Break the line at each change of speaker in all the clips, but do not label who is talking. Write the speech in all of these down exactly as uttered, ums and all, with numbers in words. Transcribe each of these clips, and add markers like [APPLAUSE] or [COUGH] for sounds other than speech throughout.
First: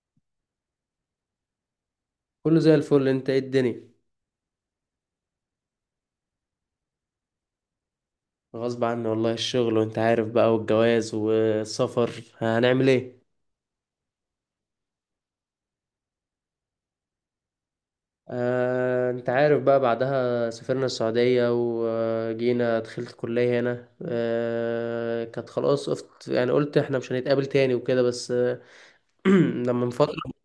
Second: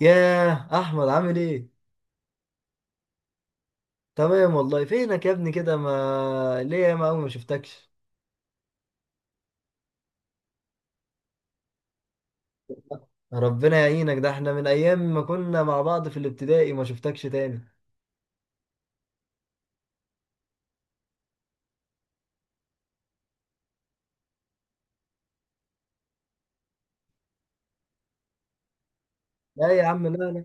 ياه احمد عامل ايه؟
كله زي الفل. انت ايه الدنيا؟
تمام والله. فينك يا ابني كده؟ ما ليه يا ما ما شفتكش.
غصب عني والله، الشغل وانت عارف بقى، والجواز والسفر، هنعمل ايه؟
ربنا يعينك، ده احنا من ايام ما كنا مع بعض في الابتدائي ما شفتكش تاني.
آه، انت عارف بقى، بعدها سافرنا السعودية وجينا دخلت الكلية هنا، آه كانت خلاص قفت، يعني قلت احنا مش هنتقابل تاني وكده، بس آه، [CLEARS THROAT]
لا
لما
يا
من
عم
فترة.
لا.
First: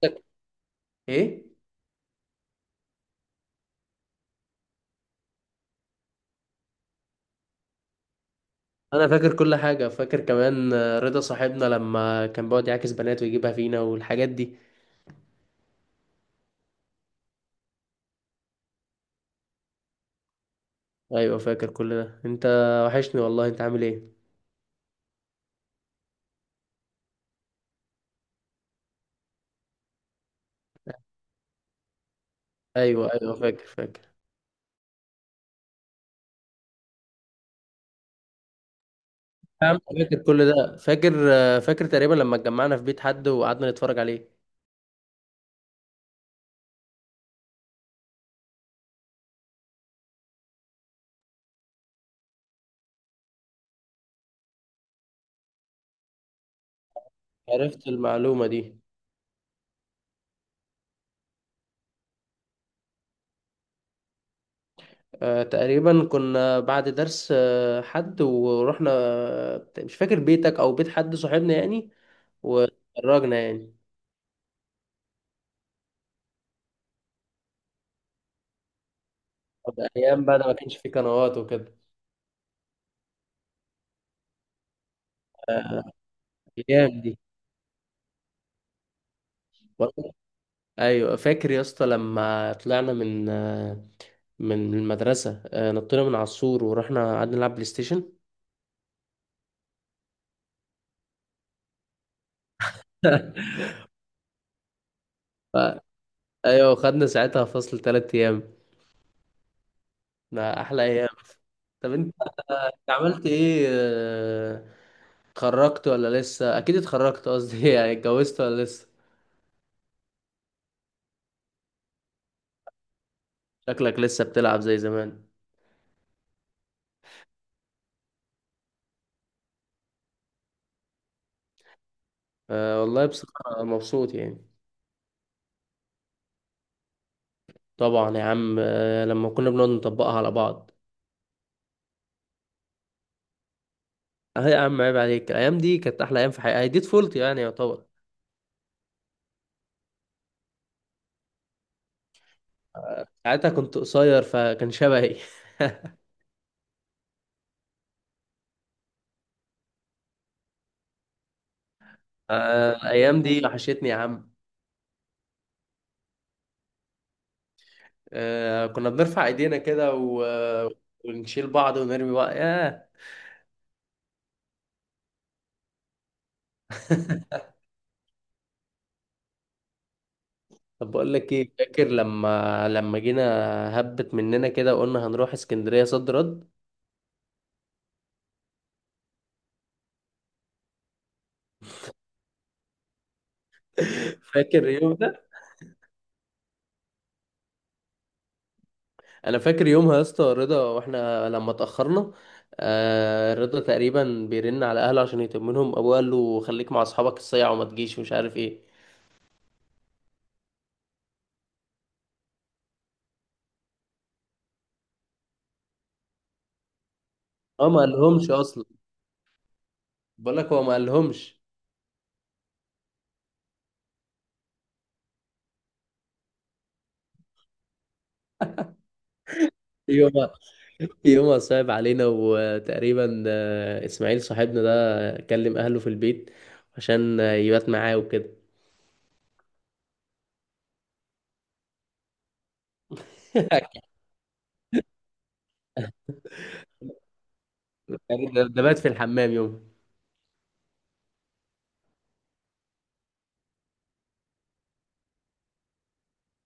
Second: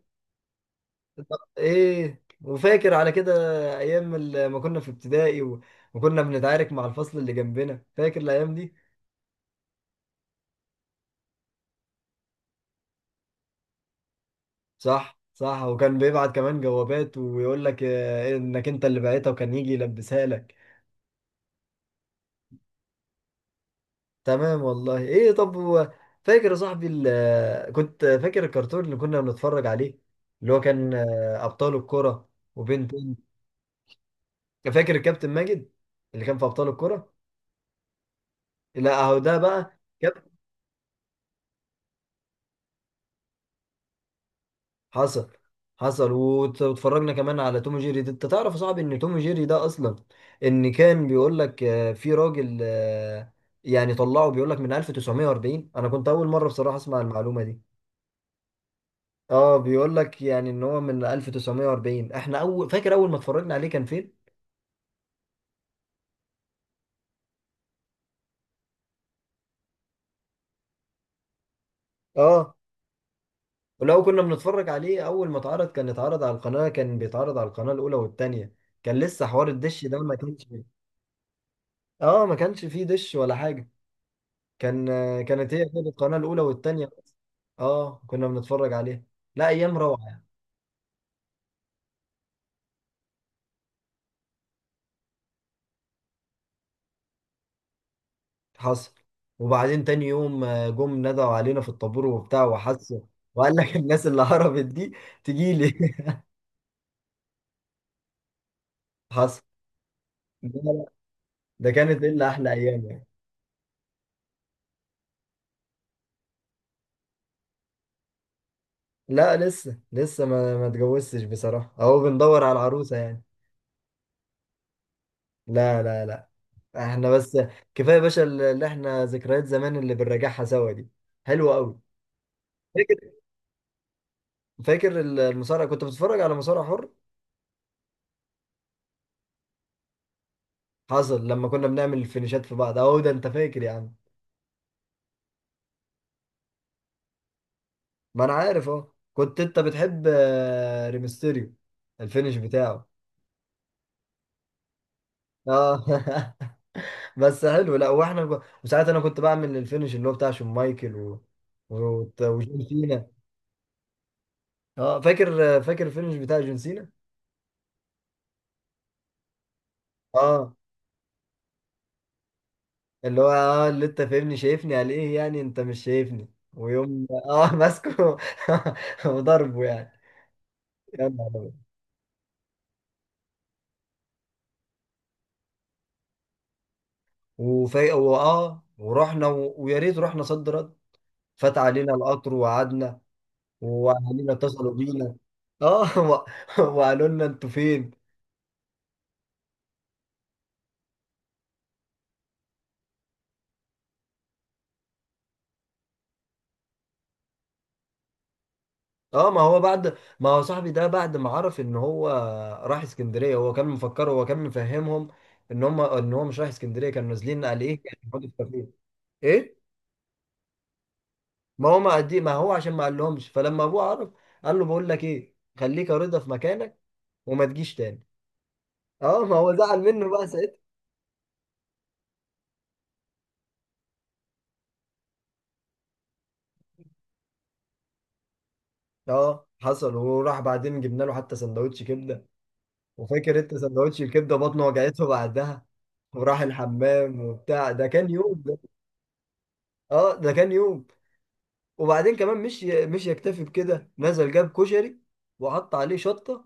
لا طب
ايه؟
ايه وفاكر على كده؟ ايام ال- ما كنا في ابتدائي و- وكنا بنتعارك مع الفصل اللي جنبنا، فاكر الايام دي؟
انا فاكر كل حاجة، فاكر كمان، آه، رضا صاحبنا لما كان بيقعد يعاكس بنات ويجيبها فينا والحاجات دي.
صح صح، وكان بيبعت كمان جوابات ويقول لك آه، انك انت اللي بعتها وكان يجي يلبسها لك.
ايوه فاكر كل ده انت. وحشني والله. انت عامل ايه؟
تمام والله. ايه طب هو فاكر يا صاحبي ال- كنت فاكر الكرتون اللي كنا بنتفرج عليه؟ اللي هو كان آه، ابطال الكرة
ايوه،
وبنتين.
ايوه، فاكر، فاكر.
فاكر الكابتن ماجد اللي كان في ابطال الكرة؟ لا اهو ده بقى
فاهم، فاكر
كابتن.
كل ده، فاكر. فاكر تقريبا لما اتجمعنا في بيت حد وقعدنا نتفرج عليه.
حصل. حصل وت- واتفرجنا كمان على توم جيري. ده انت تعرف يا صاحبي ان توم جيري ده اصلا ان كان بيقول لك آه، في راجل آه، يعني طلعه بيقول لك من ألف وتسعمية واربعين. انا كنت اول مرة بصراحة اسمع المعلومة دي.
عرفت المعلومة دي؟
اه بيقول لك يعني ان هو من ألف وتسعمية واربعين. احنا اول فاكر اول ما اتفرجنا عليه كان فين؟
آه، تقريبا كنا بعد درس، آه، حد ورحنا، آه، مش فاكر بيتك او بيت حد صاحبنا يعني.
اه.
واتفرجنا يعني.
ولو كنا بنتفرج عليه اول ما اتعرض، كان اتعرض على القناة، كان بيتعرض على القناة الاولى والتانية. كان لسه حوار
طب
الدش ده ما
ايام بقى
كانش.
ده ما كانش فيه قنوات وكده.
اه ما كانش فيه دش ولا حاجة. كان آه، كانت هي كده
آه،
القناة الاولى والتانية.
ايام دي.
اه كنا بنتفرج عليه. لا ايام روعة يعني.
ايوه، فاكر يا اسطى لما طلعنا من آه، من المدرسة، آه، نطينا من على السور ورحنا قعدنا نلعب بلاي ستيشن.
حصل. وبعدين تاني يوم آه، جم ندعوا علينا في الطابور وبتاع وحسوا، وقال
[LAUGHS]
لك الناس اللي هربت دي
ف-
تجيلي.
ايوه، خدنا ساعتها فصل ثلاثة ايام.
[LAUGHS] حصل.
ده احلى ايام.
ده
طب
كانت
انت
الا احلى ايام
انت
يعني.
عملت ايه؟ آه، اتخرجت ولا لسه؟ اكيد اتخرجت، قصدي [LAUGHS] يعني اتجوزت ولا لسه؟
لا لسه، لسه ما ما اتجوزتش بصراحه، اهو بندور على العروسه يعني.
شكلك لسه بتلعب زي زمان.
لا لا لا، احنا بس كفايه يا باشا اللي احنا ذكريات زمان اللي بنراجعها سوا دي حلوه قوي.
أه والله
فاكر،
بصراحة مبسوط يعني.
فاكر المصارعه كنت بتتفرج على مصارع حر؟
طبعا يا عم، أه، لما كنا بنقعد نطبقها على بعض.
حصل، لما كنا بنعمل الفينيشات في بعض، اهو ده انت فاكر يا عم.
اه يا عم عيب عليك، الايام دي كانت احلى ايام في حياتي، دي طفولتي يعني يعتبر.
ما انا عارف اهو. كنت انت بتحب آه، ريمستيريو، الفينيش بتاعه.
ساعتها كنت قصير فكان شبهي.
اه.
[LAUGHS]
[LAUGHS] بس حلو. لا واحنا ب... وساعات انا كنت بعمل الفينش اللي هو بتاع شون مايكل و... و... وجون
آه،
سينا.
الأيام دي وحشتني يا عم.
اه فاكر، فاكر الفينش بتاع جون سينا؟
آه، كنا بنرفع إيدينا كده و...
اه
آه، ونشيل بعض ونرمي بعض، ياه.
اللي هو اه اللي انت فاهمني شايفني على ايه يعني، انت مش شايفني. ويوم اه [LAUGHS] ماسكه [LAUGHS] وضربه يعني.
طب
يا
بقول
نهار
لك ايه،
أبيض.
فاكر لما لما جينا، هبت مننا كده وقلنا هنروح اسكندريه، صد رد.
وفي واه ورحنا و... ويا ريت رحنا، صد رد. فات علينا القطر وقعدنا،
[LAUGHS]
واهالينا
فاكر
اتصلوا
اليوم
بينا.
ده.
اه [LAUGHS] و... وقالوا لنا انتوا فين.
انا فاكر يومها يا اسطى، رضا واحنا لما اتاخرنا. آه رضا تقريبا بيرن على اهله عشان يطمنهم، ابوه قال له خليك مع اصحابك الصيع وما تجيش ومش عارف ايه.
اه ما هو بعد ما هو صاحبي ده بعد ما عرف ان هو راح اسكندريه، هو كان مفكر هو كان مفهمهم ان هم ان هو مش رايح اسكندريه، كانوا نازلين قال
هو ما
ايه يعني يقعدوا
قالهمش
في
اصلا.
كافيه. ايه؟
بقول لك هو ما قالهمش.
ما هو ما قدي ما هو عشان ما قالهمش، فلما ابوه عرف قال له بقول لك ايه، خليك يا رضا في مكانك وما تجيش تاني. اه ما هو زعل منه بقى
يومها.
ساعتها.
يومها [LAUGHS] صعب علينا. وتقريبا، آه، اسماعيل صاحبنا ده كلم اهله في البيت عشان آه، يبات معاه وكده.
اه حصل. وراح بعدين جبنا له حتى سندوتش كبده، وفاكر انت
[LAUGHS]
سندوتش الكبده بطنه وجعته بعدها وراح الحمام وبتاع، ده كان يوم
ده
ده.
ده بات في الحمام يوم.
اه ده كان يوم. وبعدين كمان مش مش يكتفي بكده، نزل جاب كشري وحط عليه شطة،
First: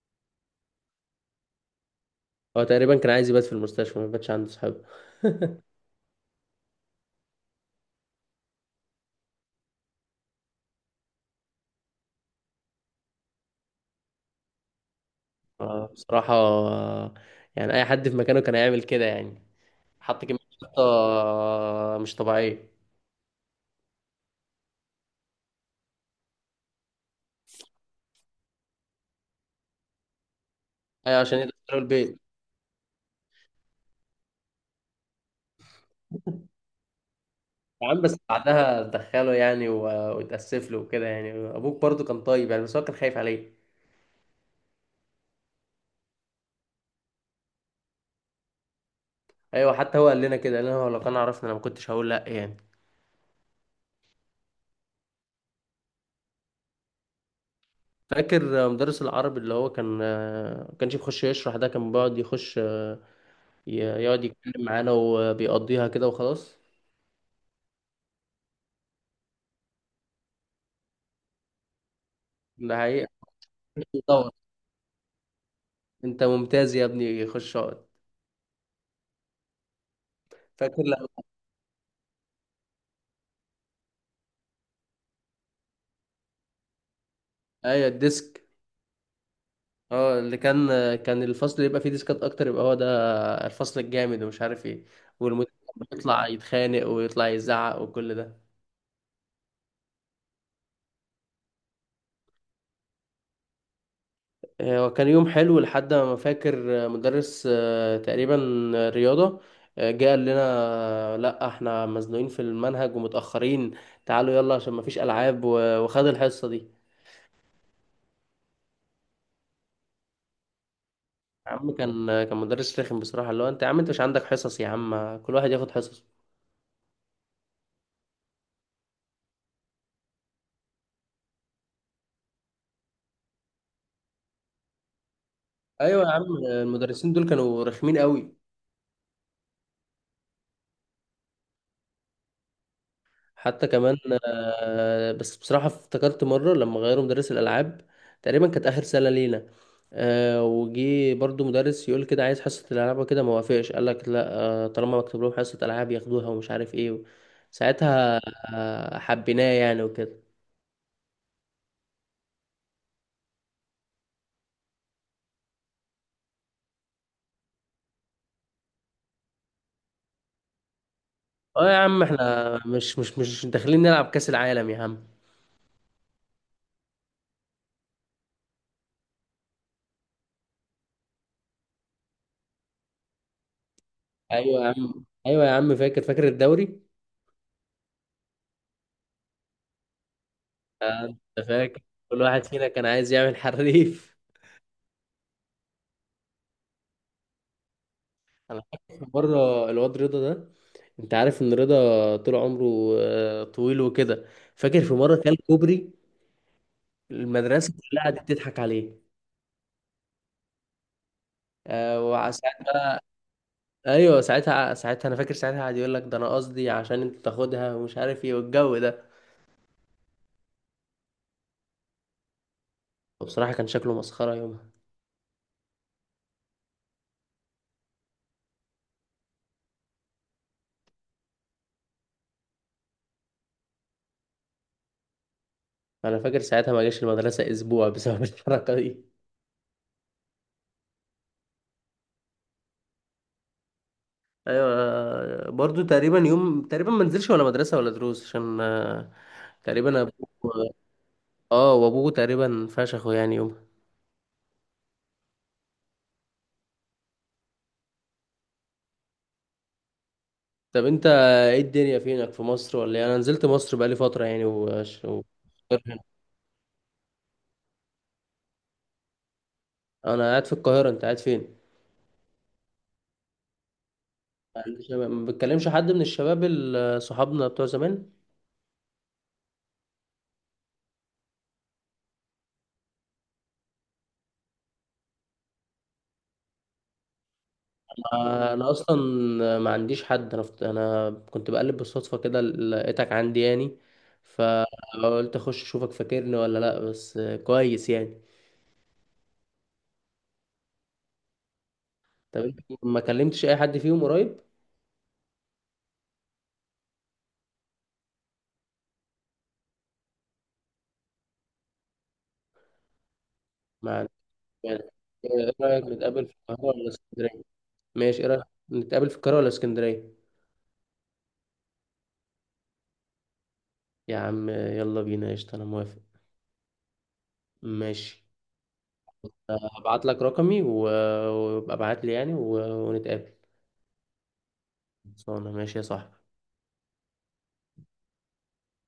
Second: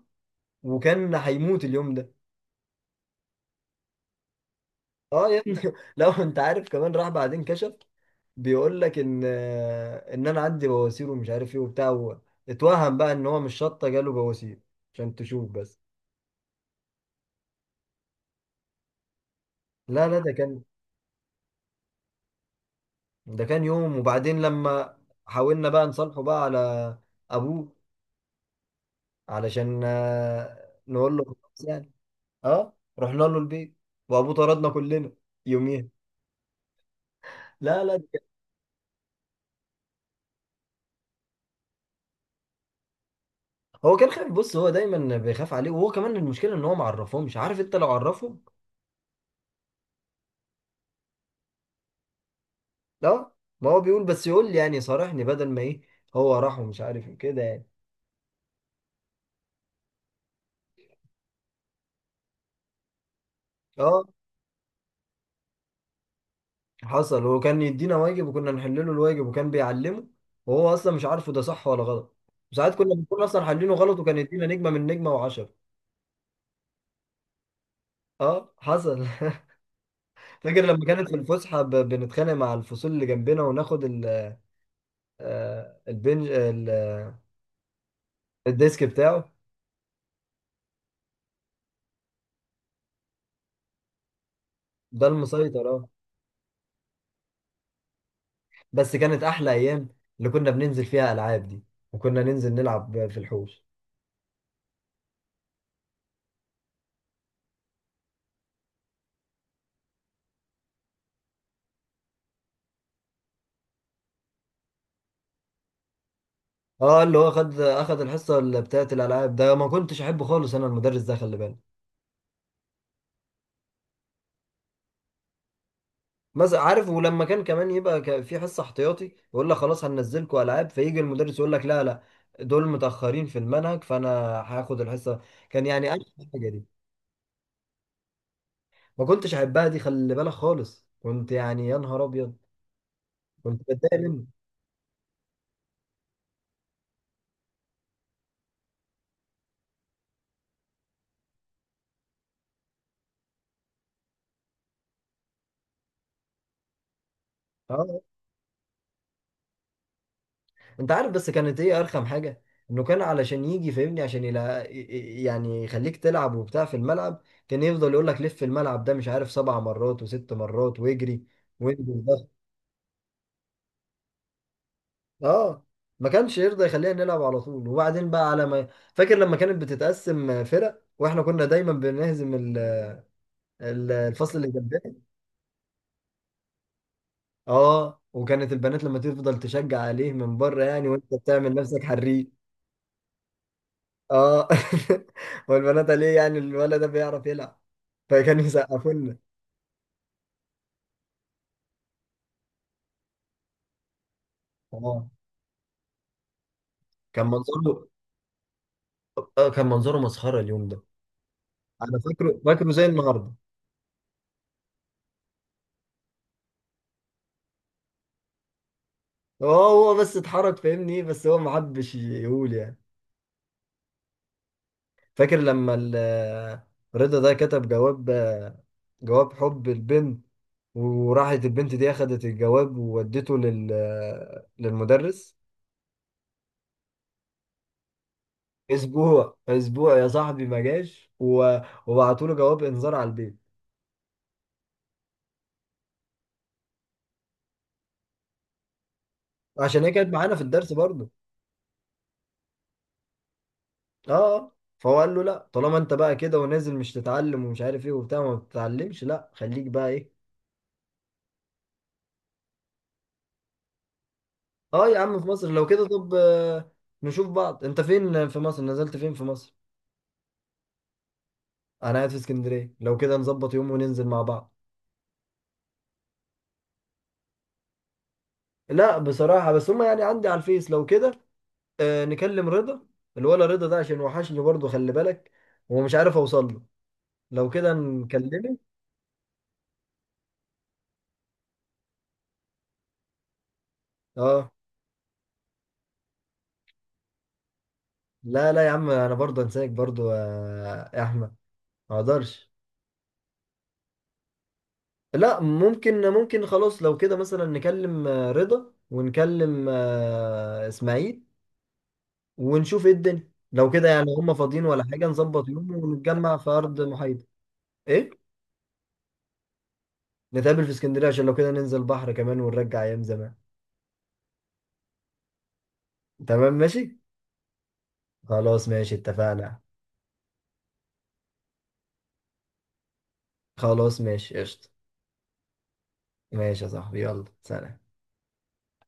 وكان هيموت اليوم ده.
هو تقريبا كان عايز يبات في المستشفى، ما باتش عنده صحاب.
اه يا ابني [LAUGHS] لو انت عارف كمان، راح بعدين كشف بيقول لك ان ان انا عندي بواسير ومش عارف ايه وبتاع و- اتوهم بقى ان هو مش شطة جاله بواسير، عشان تشوف بس.
آه، بصراحة، آه، يعني أي حد في مكانه كان هيعمل كده يعني.
لا لا
حط
ده
كمية
كان،
شطة، آه، مش طبيعية.
ده كان يوم. وبعدين لما حاولنا بقى نصالحه بقى على ابوه، علشان آه، نقول
أيوة،
له
عشان
خلاص
يدخلوا
يعني.
البيت.
اه رحنا له البيت وابوه طردنا كلنا يوميها. لا
يا
لا
عم بس
دي-
بعدها دخله يعني و- واتأسف له وكده، يعني أبوك برضو كان طيب يعني، بس هو كان خايف عليه.
هو كان خايف. بص، هو دايما بيخاف عليه، وهو كمان المشكله ان هو ما عرفهمش، عارف انت لو عرفهم.
أيوة، حتى هو قال لنا كده، قال لنا هو لو كان عرفنا أنا ما كنتش هقول لأ يعني.
لا ما هو بيقول بس يقول لي يعني صارحني، بدل ما ايه هو راح ومش عارف إيه كده يعني.
فاكر آه، مدرس العربي، اللي هو كان، آه، ما كانش بيخش يشرح، ده كان بيقعد يخش، آه، ي-
اه
يقعد يتكلم معانا وبيقضيها كده وخلاص.
حصل، وكان يدينا واجب وكنا نحل له الواجب وكان بيعلمه وهو اصلا مش عارفه ده صح ولا غلط، وساعات
ده
كنا
حقيقة.
بنكون اصلا حلينه غلط وكان
طبعا.
يدينا نجمه من نجمه وعشرة.
انت ممتاز يا ابني، خش اقعد.
اه حصل. [LAUGHS] فاكر
فاكر
لما كانت
لما.
في الفسحه ب- بنتخانق مع الفصول اللي جنبنا وناخد ال- آه، البنج ال-
ايوه الديسك.
الديسك بتاعه.
اه اللي كان كان الفصل اللي يبقى فيه ديسكات اكتر يبقى هو ده الفصل الجامد ومش عارف ايه.
ده
والمدير
المسيطر
كان
اه.
بيطلع يتخانق ويطلع يزعق وكل ده.
بس كانت احلى ايام اللي كنا بننزل فيها العاب دي، وكنا ننزل نلعب في الحوش.
آه، وكان يوم حلو لحد ما فاكر، آه، مدرس، آه، تقريبا، آه، رياضة، آه، جه قال لنا، آه، لا احنا مزنوقين في المنهج ومتأخرين، تعالوا يلا عشان مفيش ألعاب و- وخد الحصة دي.
اه اللي هو خد اخد الحصه اللي بتاعت الالعاب، ده ما كنتش احبه خالص انا المدرس ده، خلي
يا
بالك.
عم كان كان مدرس رخم بصراحة، اللي هو انت يا عم، انت مش عندك حصص يا عم؟ كل واحد ياخد حصص.
بس عارف، ولما كان كمان يبقى ك- في حصه احتياطي يقول لك خلاص هننزلكوا العاب، فيجي المدرس يقول لك لا لا، دول متاخرين في المنهج فانا هاخد الحصه. كان يعني انا
ايوه يا عم،
الحاجه دي
المدرسين دول كانوا رخمين قوي.
ما كنتش احبها دي، خلي بالك خالص، كنت يعني يا نهار ابيض، كنت
حتى كمان،
بتضايق منه.
آه، بس بصراحة افتكرت مرة لما غيروا مدرس الألعاب. تقريبا كانت آخر سنة لينا. آه، وجي برضو مدرس يقول كده عايز حصة الألعاب وكده، ما وافقش، قال لك لا، آه، طالما مكتوب لهم حصة ألعاب ياخدوها ومش عارف ايه
اه.
ساعتها. آه، حبيناه يعني وكده.
انت عارف بس كانت ايه ارخم حاجه، انه كان علشان يجي فاهمني عشان يلا، يعني يخليك تلعب وبتاع في الملعب، كان يفضل يقول لك لف الملعب ده مش عارف سبع مرات وست مرات واجري
اه يا
وانجز
عم
ضغط.
احنا مش مش مش داخلين نلعب كأس العالم يا عم.
اه. ما كانش يرضى يخلينا نلعب على طول. وبعدين بقى على ما، فاكر لما كانت بتتقسم فرق واحنا كنا دايما بنهزم ال... ال- الفصل اللي
ايوه يا
جنبنا.
عم، ايوه يا عم، فاكر، فاكر الدوري.
اه، وكانت البنات لما تفضل تشجع عليه من بره يعني وانت
آه، انت
بتعمل
فاكر،
نفسك
كل
حريف.
واحد فينا كان عايز يعمل حريف.
اه. [LAUGHS] والبنات ليه يعني الولد ده بيعرف يلعب، فكانوا
[LAUGHS] انا
يسقفوا
فاكر
لنا.
مره الواد رضا ده، انت عارف ان رضا طول عمره آه، طويل وكده. فاكر في
اه
مره كان كوبري.
كان
المدرسه
منظره،
كلها قعدت تضحك عليه.
آه، كان منظره مسخره اليوم ده. انا
آه،
فاكره، فاكره زي
وساعتها.
النهارده.
ايوه ساعتها، ساعتها انا فاكر ساعتها قعد يقول لك ده انا قصدي عشان انت تاخدها، ومش عارف ايه والجو ده.
هو هو بس اتحرك فاهمني، بس هو ما حبش يقول يعني.
وبصراحه كان شكله مسخره يومها.
فاكر لما ال- رضا ده كتب جواب، جواب حب البنت، وراحت البنت دي اخدت الجواب وودته لل للمدرس.
انا فاكر ساعتها ما جاش المدرسه اسبوع بسبب [LAUGHS] الحركه دي.
اسبوع، اسبوع يا صاحبي ما جاش و- وبعتوا له جواب انذار على البيت.
ايوه، آه، برضو تقريبا يوم، تقريبا ما نزلش ولا مدرسه ولا دروس عشان، آه،
عشان هي
تقريبا
كانت معانا في الدرس
ابوه.
برضه.
اه وابوه تقريبا فشخه يعني يوم.
اه آه. فهو قال له لا طالما انت بقى كده ونازل مش تتعلم ومش عارف ايه وبتاع، ما بتتعلمش لا خليك بقى ايه.
طب انت ايه الدنيا، فينك في مصر ولا إيه؟ انا نزلت مصر بقالي فتره يعني
اه يا
وش...
عم
و...
في مصر لو كده. طب آه، نشوف بعض، انت فين في مصر، نزلت فين في مصر؟
انا قاعد في القاهره، انت قاعد فين؟
انا قاعد في اسكندريه، لو كده نظبط يوم وننزل مع بعض.
ما عنديش- ما بتكلمش حد من الشباب، ال- صحابنا بتوع زمان.
لا بصراحه، بس هما يعني عندي على الفيس، لو كده آه نكلم رضا. الولا رضا ده عشان وحشني برضه، خلي بالك، ومش عارف اوصل له، لو كده
آه،
نكلمه.
انا اصلا ما عنديش حد، انا فت- انا كنت بقلب بالصدفه كده لقيتك عندي يعني،
اه.
فقلت اخش اشوفك فاكرني ولا لا، بس آه، كويس يعني.
لا لا يا عم انا برضه انساك برضه يا احمد، ما
طب
اقدرش.
انت ما كلمتش اي حد فيهم قريب؟
لا ممكن ممكن خلاص، لو كده مثلا نكلم آه، رضا ونكلم آه، اسماعيل، ونشوف ايه الدنيا. لو كده
مع،
يعني هم فاضيين
يعني،
ولا حاجة، نظبط
ايه
يوم
رايك نتقابل في
ونتجمع في
القاهره
أرض
ولا
محايدة.
اسكندريه؟ ماشي،
ايه؟
ايه رايك نتقابل في القاهره ولا اسكندريه؟
نتقابل في اسكندرية عشان لو كده ننزل بحر كمان ونرجع أيام زمان.
يا عم يلا بينا قشطه، انا موافق.
تمام ماشي.
ماشي.
خلاص ماشي اتفقنا.
هبعت لك رقمي و- وابقى ابعت لي يعني و- ونتقابل.
خلاص ماشي قشطة.
خلصانه ماشي يا صاحبي.
ماشي يا صاحبي، يلا سلام.